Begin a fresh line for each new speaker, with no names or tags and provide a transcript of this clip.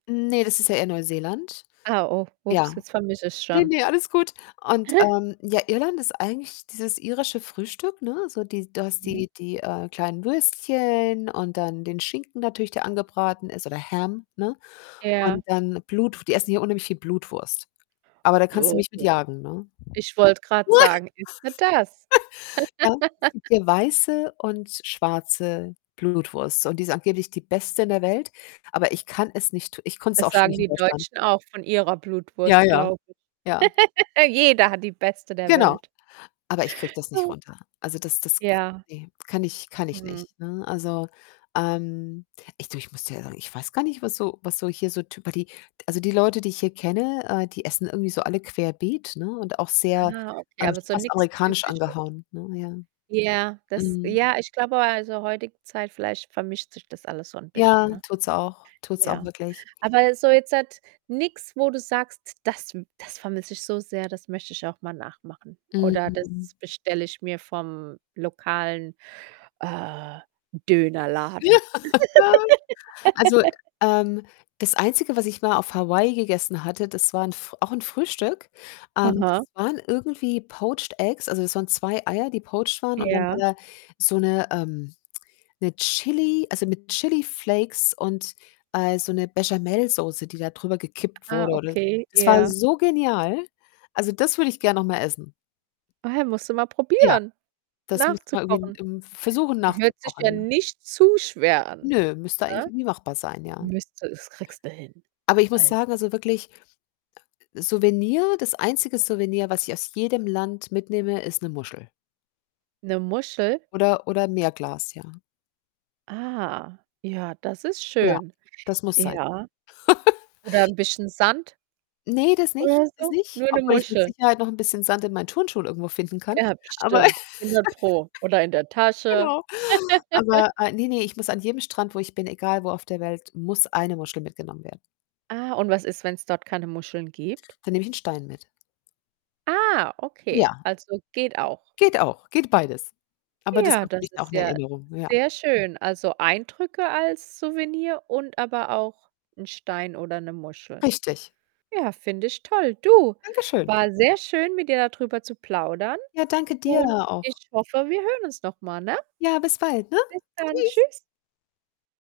Ne, das ist ja eher Neuseeland.
Ah, oh, ups,
Ja.
jetzt vermische ich's
Ne,
schon.
ne, alles gut und, ähm, ja, Irland ist eigentlich dieses irische Frühstück, ne, so die du hast
Mhm.
die die, äh, kleinen Würstchen und dann den Schinken natürlich, der angebraten ist oder Ham, ne,
Ja.
und dann Blutw die essen hier unheimlich viel Blutwurst. Aber da kannst du
Oh
mich mit
Gott,
jagen, ne?
ich wollte grad sagen, isst du das?
Ja, es gibt hier weiße und schwarze Blutwurst und die ist angeblich die beste in der Welt, aber ich kann es nicht ich konnte es
Das
auch schon
sagen
nicht in
die
Deutschland.
Deutschen auch von Ihrer
Ja,
Blutwurst,
ja,
glaube ich.
ja.
Jeder hat die Beste der
Genau,
Welt.
aber ich kriege das nicht
Ah.
runter. Also, das das k
Ja.
ne, kann ich kann ich
Mhm.
nicht, ne? Also, ähm, ich du, ich muss dir ehrlich ich weiß gar nicht, was so was so hier so typer die also, die Leute, die ich hier kenne, äh, die essen irgendwie so alle querbeet, ne, und auch sehr
Ah,
äh,
okay, aber
schon
so
fast
nix
amerikanisch
Typisches.
angehauen, ne, ja,
Ja, das
mhm.
ja, ich glaube, also, heutige Zeit vielleicht vermischt sich das alles so 'n
Ja,
bisschen, ne?
tut's auch tut's auch
Ja.
wirklich.
Aber so jetzt nix, wo du sagst: „Das das vermisse ich so sehr, das möchte ich auch mal nachmachen oder das
Mhm.
bestelle ich mir vom lokalen, äh,
Ja,
Dönerladen.“
also, ähm, das Einzige, was ich mal auf Hawaii gegessen hatte, das war 'n f auch 'n Frühstück ähm, das
Aha.
waren irgendwie poached Eggs, also das waren 2 Eier, die poached waren und dann war
Ja.
da so 'ne ähm, 'ne Chili also, mit Chili-Flakes und, äh, so 'ne Béchamelsoße, die da drüber gekippt
Ah,
wurde oder
okay,
das war
ja.
so genial. Also, das würde ich gerne noch mal essen.
Ah ja, musst du mal
Ja,
probieren,
das
nach
müssten
zu
wir irgendwie in
kochen.
im versuchen nach zu
Hört sich
kochen,
ja
ja.
nicht zu schwer an,
Nö, müsste eigentlich
ne?
irgendwie machbar sein, ja.
Müsste es kriegst du hin.
Aber ich muss
Also
sagen, also, wirklich ah, äh, Souvenir das einzige Souvenir, was ich aus jedem Land mitnehme, ist 'ne Muschel
'Ne Muschel?
oder oder 'n Meerglas, ja.
Ah, ja, das ist
Ja,
schön.
das muss sein.
Ja. Oder 'n bisschen Sand
Ne, das nicht
oder
das
so?
nicht,
Nur 'ne
obwohl ich mit
Muschel?
Sicherheit noch 'n bisschen Sand in meinen Turnschuhen irgendwo finden kann.
Ja,
Aber
bestimmt. 100 Pro oder in der Tasche.
genau. Aber, äh, ne, ne, ich muss an jedem Strand, wo ich bin, egal wo auf der Welt, muss 1 Muschel mitgenommen werden.
Ah, und was ist, wenn's dort keine Muscheln gibt?
Dann nehme ich 'n Stein mit.
Ah, okay,
Ja.
also, geht auch.
Geht auch, geht beides. Aber das
Ja, das
[unintelligible] auch
ist
in
ja
Erinnerung, ja.
sehr schön. Also, Eindrücke als Souvenir und aber auch 'n Stein oder 'ne Muschel.
Richtig.
Ja, finde ich toll. Du,
Dankeschön.
was sehr schön, mit dir da drüber zu plaudern
Ja, danke dir
und
auch.
ich hoffe, wir hören uns noch mal, ne?
Ja, bis bald, ne?
Bis dann,
Tschüss.
tschüss.